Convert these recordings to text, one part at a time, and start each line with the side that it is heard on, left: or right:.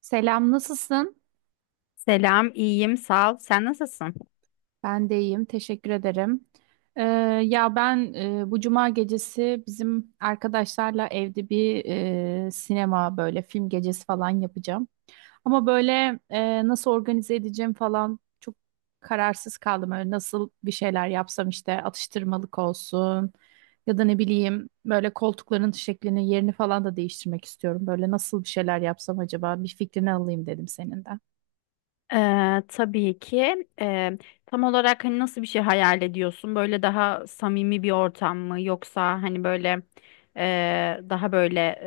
right: Selam, nasılsın?
left: Selam, iyiyim, sağ ol. Sen nasılsın?
right: Ben de iyiyim, teşekkür ederim. Ee, Ya ben bu cuma gecesi bizim arkadaşlarla evde bir sinema böyle film gecesi falan yapacağım. Ama böyle nasıl organize edeceğim falan çok kararsız kaldım. Öyle nasıl bir şeyler yapsam, işte atıştırmalık olsun ya da ne bileyim böyle koltukların şeklini yerini falan da değiştirmek istiyorum. Böyle nasıl bir şeyler yapsam acaba bir fikrini alayım dedim senin de.
left: Tabii ki. Tam olarak hani nasıl bir şey hayal ediyorsun? Böyle daha samimi bir ortam mı? Yoksa hani böyle daha böyle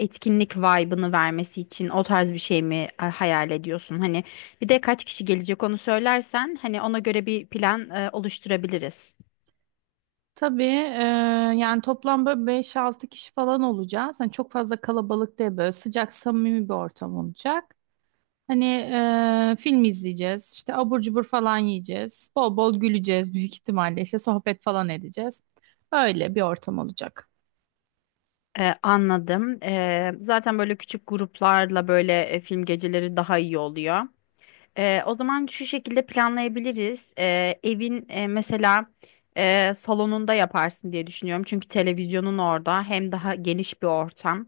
left: etkinlik vibe'ını vermesi için o tarz bir şey mi hayal ediyorsun? Hani bir de kaç kişi gelecek onu söylersen hani ona göre bir plan oluşturabiliriz.
right: Tabii, yani toplam böyle 5-6 kişi falan olacağız. Hani çok fazla kalabalık değil, böyle sıcak samimi bir ortam olacak. Hani, film izleyeceğiz, işte abur cubur falan yiyeceğiz. Bol bol güleceğiz, büyük ihtimalle işte sohbet falan edeceğiz. Öyle bir ortam olacak.
left: Anladım. Zaten böyle küçük gruplarla böyle film geceleri daha iyi oluyor. O zaman şu şekilde planlayabiliriz. Evin mesela salonunda yaparsın diye düşünüyorum. Çünkü televizyonun orada hem daha geniş bir ortam.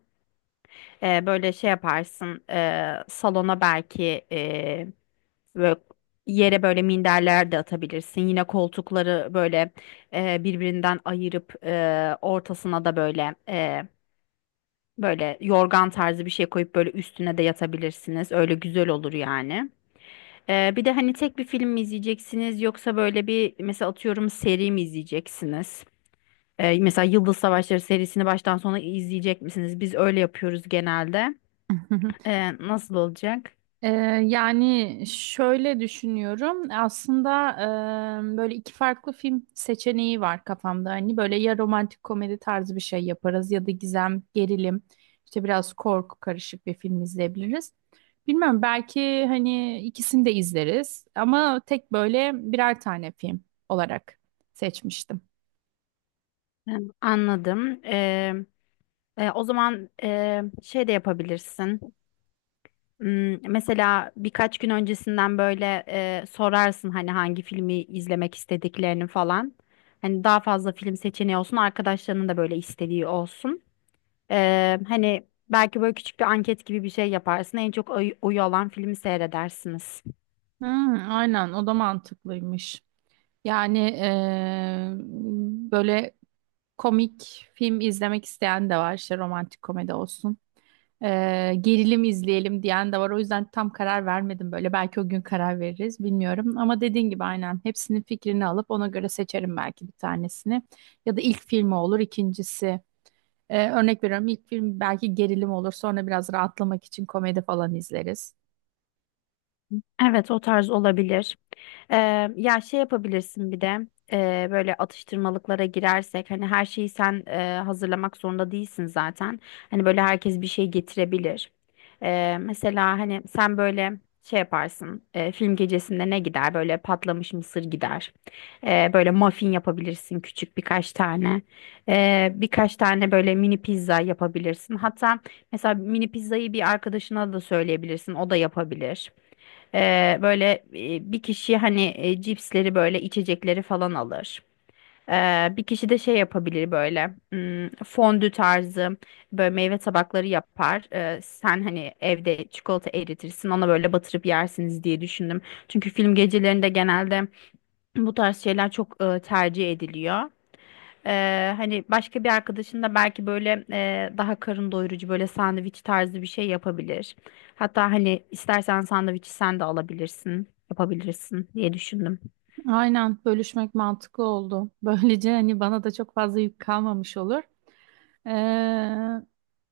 left: Böyle şey yaparsın salona belki e, Böyle yere böyle minderler de atabilirsin. Yine koltukları böyle birbirinden ayırıp ortasına da böyle böyle yorgan tarzı bir şey koyup böyle üstüne de yatabilirsiniz. Öyle güzel olur yani. Bir de hani tek bir film mi izleyeceksiniz yoksa böyle bir mesela atıyorum seri mi izleyeceksiniz? Mesela Yıldız Savaşları serisini baştan sona izleyecek misiniz? Biz öyle yapıyoruz genelde. Nasıl olacak?
right: Ee, Yani şöyle düşünüyorum. Aslında, böyle iki farklı film seçeneği var kafamda. Hani böyle ya romantik komedi tarzı bir şey yaparız ya da gizem, gerilim, işte biraz korku karışık bir film izleyebiliriz. Bilmem, belki hani ikisini de izleriz ama tek böyle birer tane film olarak seçmiştim.
left: Ee, Anladım. O zaman şey de yapabilirsin. Mesela birkaç gün öncesinden böyle sorarsın hani hangi filmi izlemek istediklerini falan. Hani daha fazla film seçeneği olsun, arkadaşlarının da böyle istediği olsun. Hani belki böyle küçük bir anket gibi bir şey yaparsın. En çok oyu alan filmi seyredersiniz.
right: Hmm, aynen, o da mantıklıymış. Yani, böyle komik film izlemek isteyen de var, işte romantik komedi olsun. Gerilim izleyelim diyen de var. O yüzden tam karar vermedim böyle. Belki o gün karar veririz, bilmiyorum. Ama dediğin gibi aynen hepsinin fikrini alıp ona göre seçerim belki bir tanesini. Ya da ilk filmi olur ikincisi. Örnek veriyorum, ilk film belki gerilim olur. Sonra biraz rahatlamak için komedi falan izleriz.
left: Evet, o tarz olabilir. Ya şey yapabilirsin bir de böyle atıştırmalıklara girersek hani her şeyi sen hazırlamak zorunda değilsin zaten. Hani böyle herkes bir şey getirebilir. Mesela hani sen böyle şey yaparsın film gecesinde ne gider böyle patlamış mısır gider. Böyle muffin yapabilirsin küçük birkaç tane. Birkaç tane böyle mini pizza yapabilirsin. Hatta mesela mini pizzayı bir arkadaşına da söyleyebilirsin o da yapabilir. Böyle bir kişi hani cipsleri böyle içecekleri falan alır. Bir kişi de şey yapabilir böyle fondü tarzı böyle meyve tabakları yapar. Sen hani evde çikolata eritirsin ona böyle batırıp yersiniz diye düşündüm. Çünkü film gecelerinde genelde bu tarz şeyler çok tercih ediliyor. Hani başka bir arkadaşın da belki böyle daha karın doyurucu böyle sandviç tarzı bir şey yapabilir. Hatta hani istersen sandviçi sen de alabilirsin, yapabilirsin diye düşündüm.
right: Aynen, bölüşmek mantıklı oldu. Böylece hani bana da çok fazla yük kalmamış olur. Ee,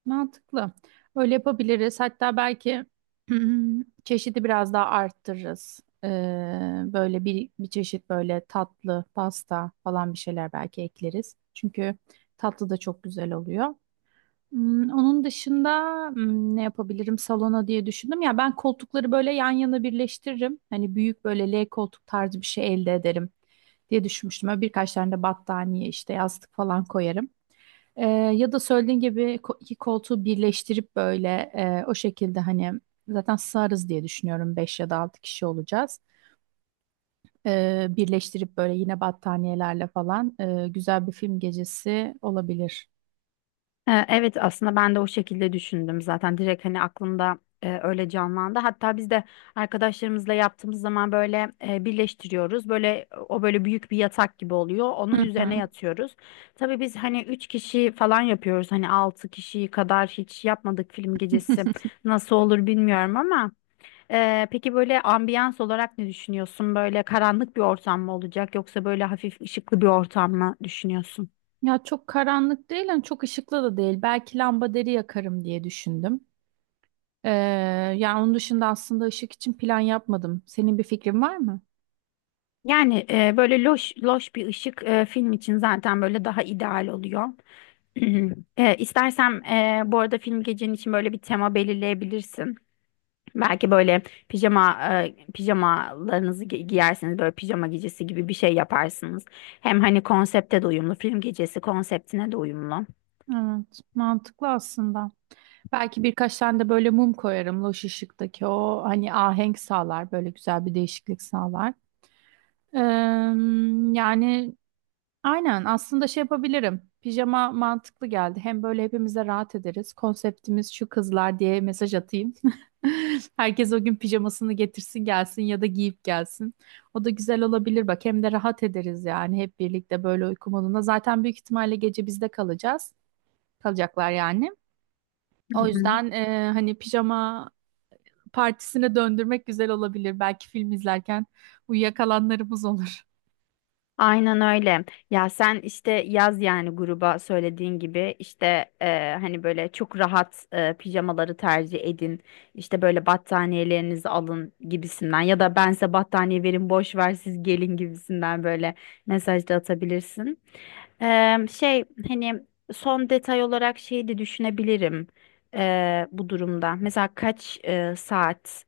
right: Mantıklı. Öyle yapabiliriz. Hatta belki çeşidi biraz daha arttırırız. Böyle bir çeşit böyle tatlı, pasta falan bir şeyler belki ekleriz. Çünkü tatlı da çok güzel oluyor. Onun dışında ne yapabilirim salona diye düşündüm. Ya ben koltukları böyle yan yana birleştiririm. Hani büyük böyle L koltuk tarzı bir şey elde ederim diye düşünmüştüm. Böyle birkaç tane de battaniye, işte yastık falan koyarım. Ee, Ya da söylediğin gibi iki koltuğu birleştirip böyle, o şekilde hani zaten sığarız diye düşünüyorum, 5 ya da 6 kişi olacağız. Birleştirip böyle yine battaniyelerle falan güzel bir film gecesi olabilir.
left: Evet aslında ben de o şekilde düşündüm zaten direkt hani aklımda öyle canlandı. Hatta biz de arkadaşlarımızla yaptığımız zaman böyle birleştiriyoruz. Böyle o böyle büyük bir yatak gibi oluyor. Onun
right: Hı
left: üzerine
right: hı.
left: yatıyoruz. Tabii biz hani üç kişi falan yapıyoruz. Hani altı kişi kadar hiç yapmadık film gecesi. Nasıl olur bilmiyorum ama peki böyle ambiyans olarak ne düşünüyorsun? Böyle karanlık bir ortam mı olacak yoksa böyle hafif ışıklı bir ortam mı düşünüyorsun?
right: Ya çok karanlık değil, hani çok ışıklı da değil. Belki deri yakarım diye düşündüm. Ee, Yani onun dışında aslında ışık için plan yapmadım. Senin bir fikrin var mı?
left: Yani böyle loş loş bir ışık film için zaten böyle daha ideal oluyor. İstersem e, bu arada film gecenin için böyle bir tema belirleyebilirsin. Belki böyle pijama giyersiniz böyle pijama gecesi gibi bir şey yaparsınız. Hem hani konsepte de uyumlu film gecesi konseptine de uyumlu.
right: Evet, mantıklı aslında. Belki birkaç tane de böyle mum koyarım. Loş ışıktaki o hani ahenk sağlar. Böyle güzel bir değişiklik sağlar. Eee, Yani aynen aslında şey yapabilirim. Pijama mantıklı geldi. Hem böyle hepimiz de rahat ederiz. Konseptimiz şu kızlar diye mesaj atayım. Herkes o gün pijamasını getirsin gelsin ya da giyip gelsin. O da güzel olabilir bak. Hem de rahat ederiz, yani hep birlikte böyle uyku modunda. Zaten büyük ihtimalle gece bizde kalacağız. Kalacaklar yani.
left: Hı
right: O
left: hı.
right: yüzden hani pijama partisine döndürmek güzel olabilir. Belki film izlerken uyuyakalanlarımız olur.
left: Aynen öyle. Ya sen işte yaz yani gruba söylediğin gibi işte hani böyle çok rahat pijamaları tercih edin. İşte böyle battaniyelerinizi alın gibisinden ya da ben size battaniye verin boş ver siz gelin gibisinden böyle mesaj da atabilirsin. Şey hani son detay olarak şeyi de düşünebilirim bu durumda. Mesela kaç saat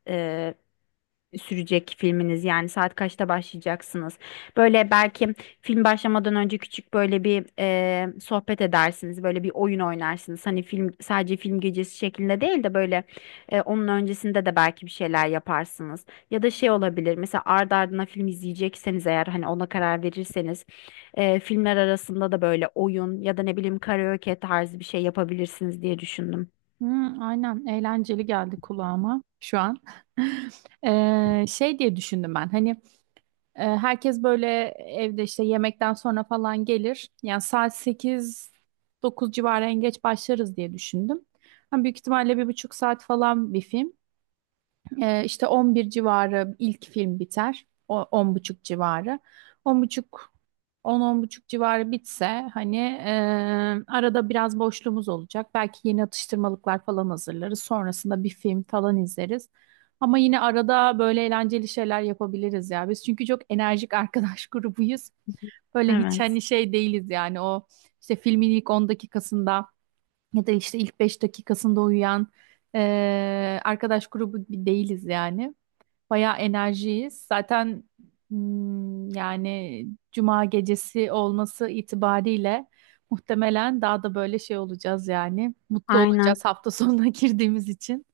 left: sürecek filminiz? Yani saat kaçta başlayacaksınız? Böyle belki film başlamadan önce küçük böyle bir sohbet edersiniz. Böyle bir oyun oynarsınız. Hani film sadece film gecesi şeklinde değil de böyle onun öncesinde de belki bir şeyler yaparsınız. Ya da şey olabilir. Mesela ardı ardına film izleyecekseniz eğer hani ona karar verirseniz filmler arasında da böyle oyun ya da ne bileyim karaoke tarzı bir şey yapabilirsiniz diye düşündüm.
right: Hmm, aynen, eğlenceli geldi kulağıma şu an. Şey diye düşündüm ben, hani, herkes böyle evde işte yemekten sonra falan gelir. Yani saat sekiz dokuz civarı en geç başlarız diye düşündüm. Hani büyük ihtimalle 1,5 saat falan bir film. İşte 11 civarı ilk film biter. O 10 buçuk civarı. On buçuk, on buçuk civarı bitse hani, arada biraz boşluğumuz olacak. Belki yeni atıştırmalıklar falan hazırlarız. Sonrasında bir film falan izleriz. Ama yine arada böyle eğlenceli şeyler yapabiliriz ya. Biz çünkü çok enerjik arkadaş grubuyuz. Böyle hiç
left: Evet.
right: hani şey değiliz, yani o işte filmin ilk 10 dakikasında ya da işte ilk 5 dakikasında uyuyan arkadaş grubu bir değiliz yani. Bayağı enerjiyiz. Zaten, yani cuma gecesi olması itibariyle muhtemelen daha da böyle şey olacağız yani. Mutlu olacağız
left: Aynen.
right: hafta sonuna girdiğimiz için.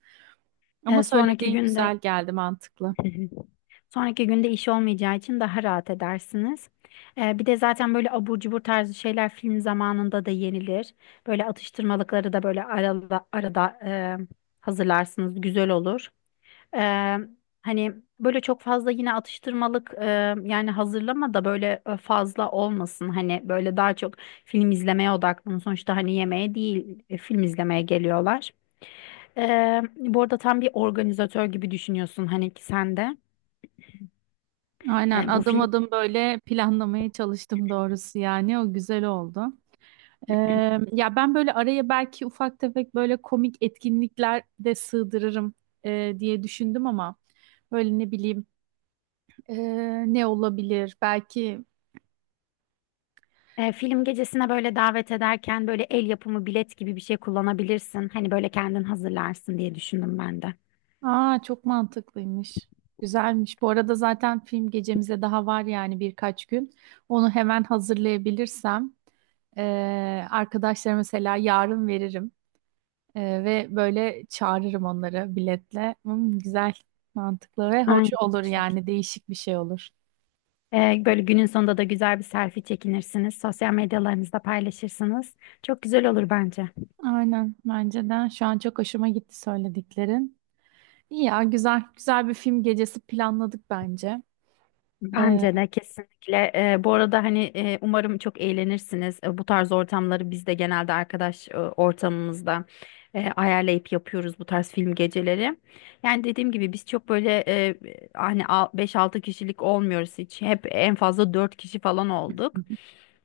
right: Ama
left: Sonraki
right: söylediğin güzel
left: günde
right: geldi, mantıklı.
left: Hı hı. Sonraki günde iş olmayacağı için daha rahat edersiniz. Bir de zaten böyle abur cubur tarzı şeyler film zamanında da yenilir. Böyle atıştırmalıkları da böyle arada hazırlarsınız. Güzel olur. Ee, hani böyle çok fazla yine atıştırmalık yani hazırlama da böyle fazla olmasın. Hani böyle daha çok film izlemeye odaklanın. Sonuçta hani yemeğe değil film izlemeye geliyorlar. Bu arada tam bir organizatör gibi düşünüyorsun hani ki sen de.
right: Aynen,
left: E, bu
right: adım
left: film
right: adım böyle planlamaya çalıştım doğrusu, yani o güzel oldu. Ya ben böyle araya belki ufak tefek böyle komik etkinlikler de sığdırırım diye düşündüm ama böyle ne bileyim, ne olabilir belki.
left: film gecesine böyle davet ederken böyle el yapımı bilet gibi bir şey kullanabilirsin. Hani böyle kendin hazırlarsın diye düşündüm ben de.
right: Aa, çok mantıklıymış, güzelmiş bu arada. Zaten film gecemize daha var yani, birkaç gün. Onu hemen hazırlayabilirsem arkadaşlara mesela yarın veririm. Ve böyle çağırırım onları biletle. Güzel, mantıklı ve hoş
left: Aynen.
right: olur,
left: Çok.
right: yani değişik bir şey olur.
left: Böyle günün sonunda da güzel bir selfie çekinirsiniz. Sosyal medyalarınızda paylaşırsınız. Çok güzel olur bence.
right: Aynen, bence de. Şu an çok hoşuma gitti söylediklerin. İyi ya, güzel güzel bir film gecesi planladık bence. Ee,
left: Bence de kesinlikle. Bu arada hani umarım çok eğlenirsiniz. Bu tarz ortamları biz de genelde arkadaş ortamımızda ayarlayıp yapıyoruz bu tarz film geceleri. Yani dediğim gibi biz çok böyle hani beş-altı kişilik olmuyoruz hiç. Hep en fazla 4 kişi falan olduk.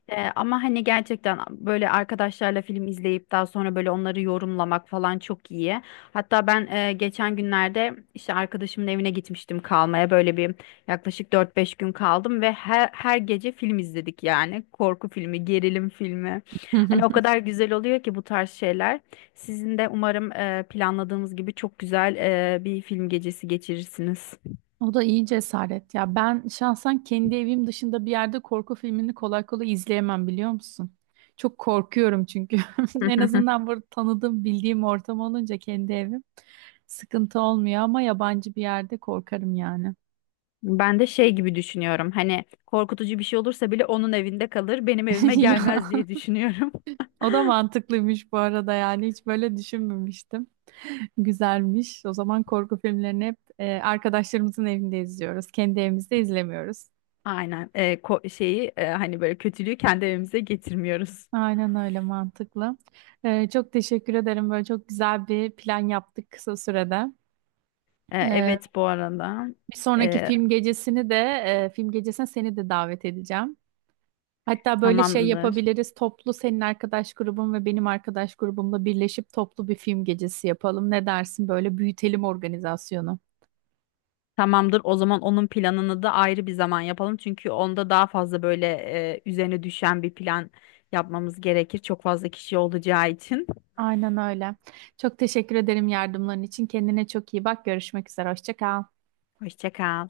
left: Ama hani gerçekten böyle arkadaşlarla film izleyip daha sonra böyle onları yorumlamak falan çok iyi. Hatta ben geçen günlerde işte arkadaşımın evine gitmiştim kalmaya. Böyle bir yaklaşık dört beş gün kaldım ve her gece film izledik yani. Korku filmi, gerilim filmi. Hani o kadar güzel oluyor ki bu tarz şeyler. Sizin de umarım planladığımız gibi çok güzel bir film gecesi geçirirsiniz.
right: O da iyi cesaret. Ya ben şahsen kendi evim dışında bir yerde korku filmini kolay kolay izleyemem, biliyor musun? Çok korkuyorum çünkü. En azından burada tanıdığım, bildiğim ortam olunca kendi evim sıkıntı olmuyor, ama yabancı bir yerde korkarım yani.
left: Ben de şey gibi düşünüyorum. Hani korkutucu bir şey olursa bile onun evinde kalır, benim evime
right: Ya,
left: gelmez diye düşünüyorum.
right: o da mantıklıymış bu arada, yani hiç böyle düşünmemiştim. Güzelmiş. O zaman korku filmlerini hep arkadaşlarımızın evinde izliyoruz. Kendi evimizde izlemiyoruz.
left: Aynen. Şeyi hani böyle kötülüğü kendi evimize getirmiyoruz.
right: Aynen öyle, mantıklı. Çok teşekkür ederim. Böyle çok güzel bir plan yaptık kısa sürede. E,
left: Evet bu arada.
right: Bir sonraki
left: Ee,
right: film gecesini de, film gecesine seni de davet edeceğim. Hatta böyle şey
left: tamamdır.
right: yapabiliriz. Toplu, senin arkadaş grubun ve benim arkadaş grubumla birleşip toplu bir film gecesi yapalım. Ne dersin? Böyle büyütelim organizasyonu.
left: Tamamdır. O zaman onun planını da ayrı bir zaman yapalım. Çünkü onda daha fazla böyle üzerine düşen bir plan yapmamız gerekir. Çok fazla kişi olacağı için.
right: Aynen öyle. Çok teşekkür ederim yardımların için. Kendine çok iyi bak. Görüşmek üzere. Hoşça kal.
left: Hoşça kal.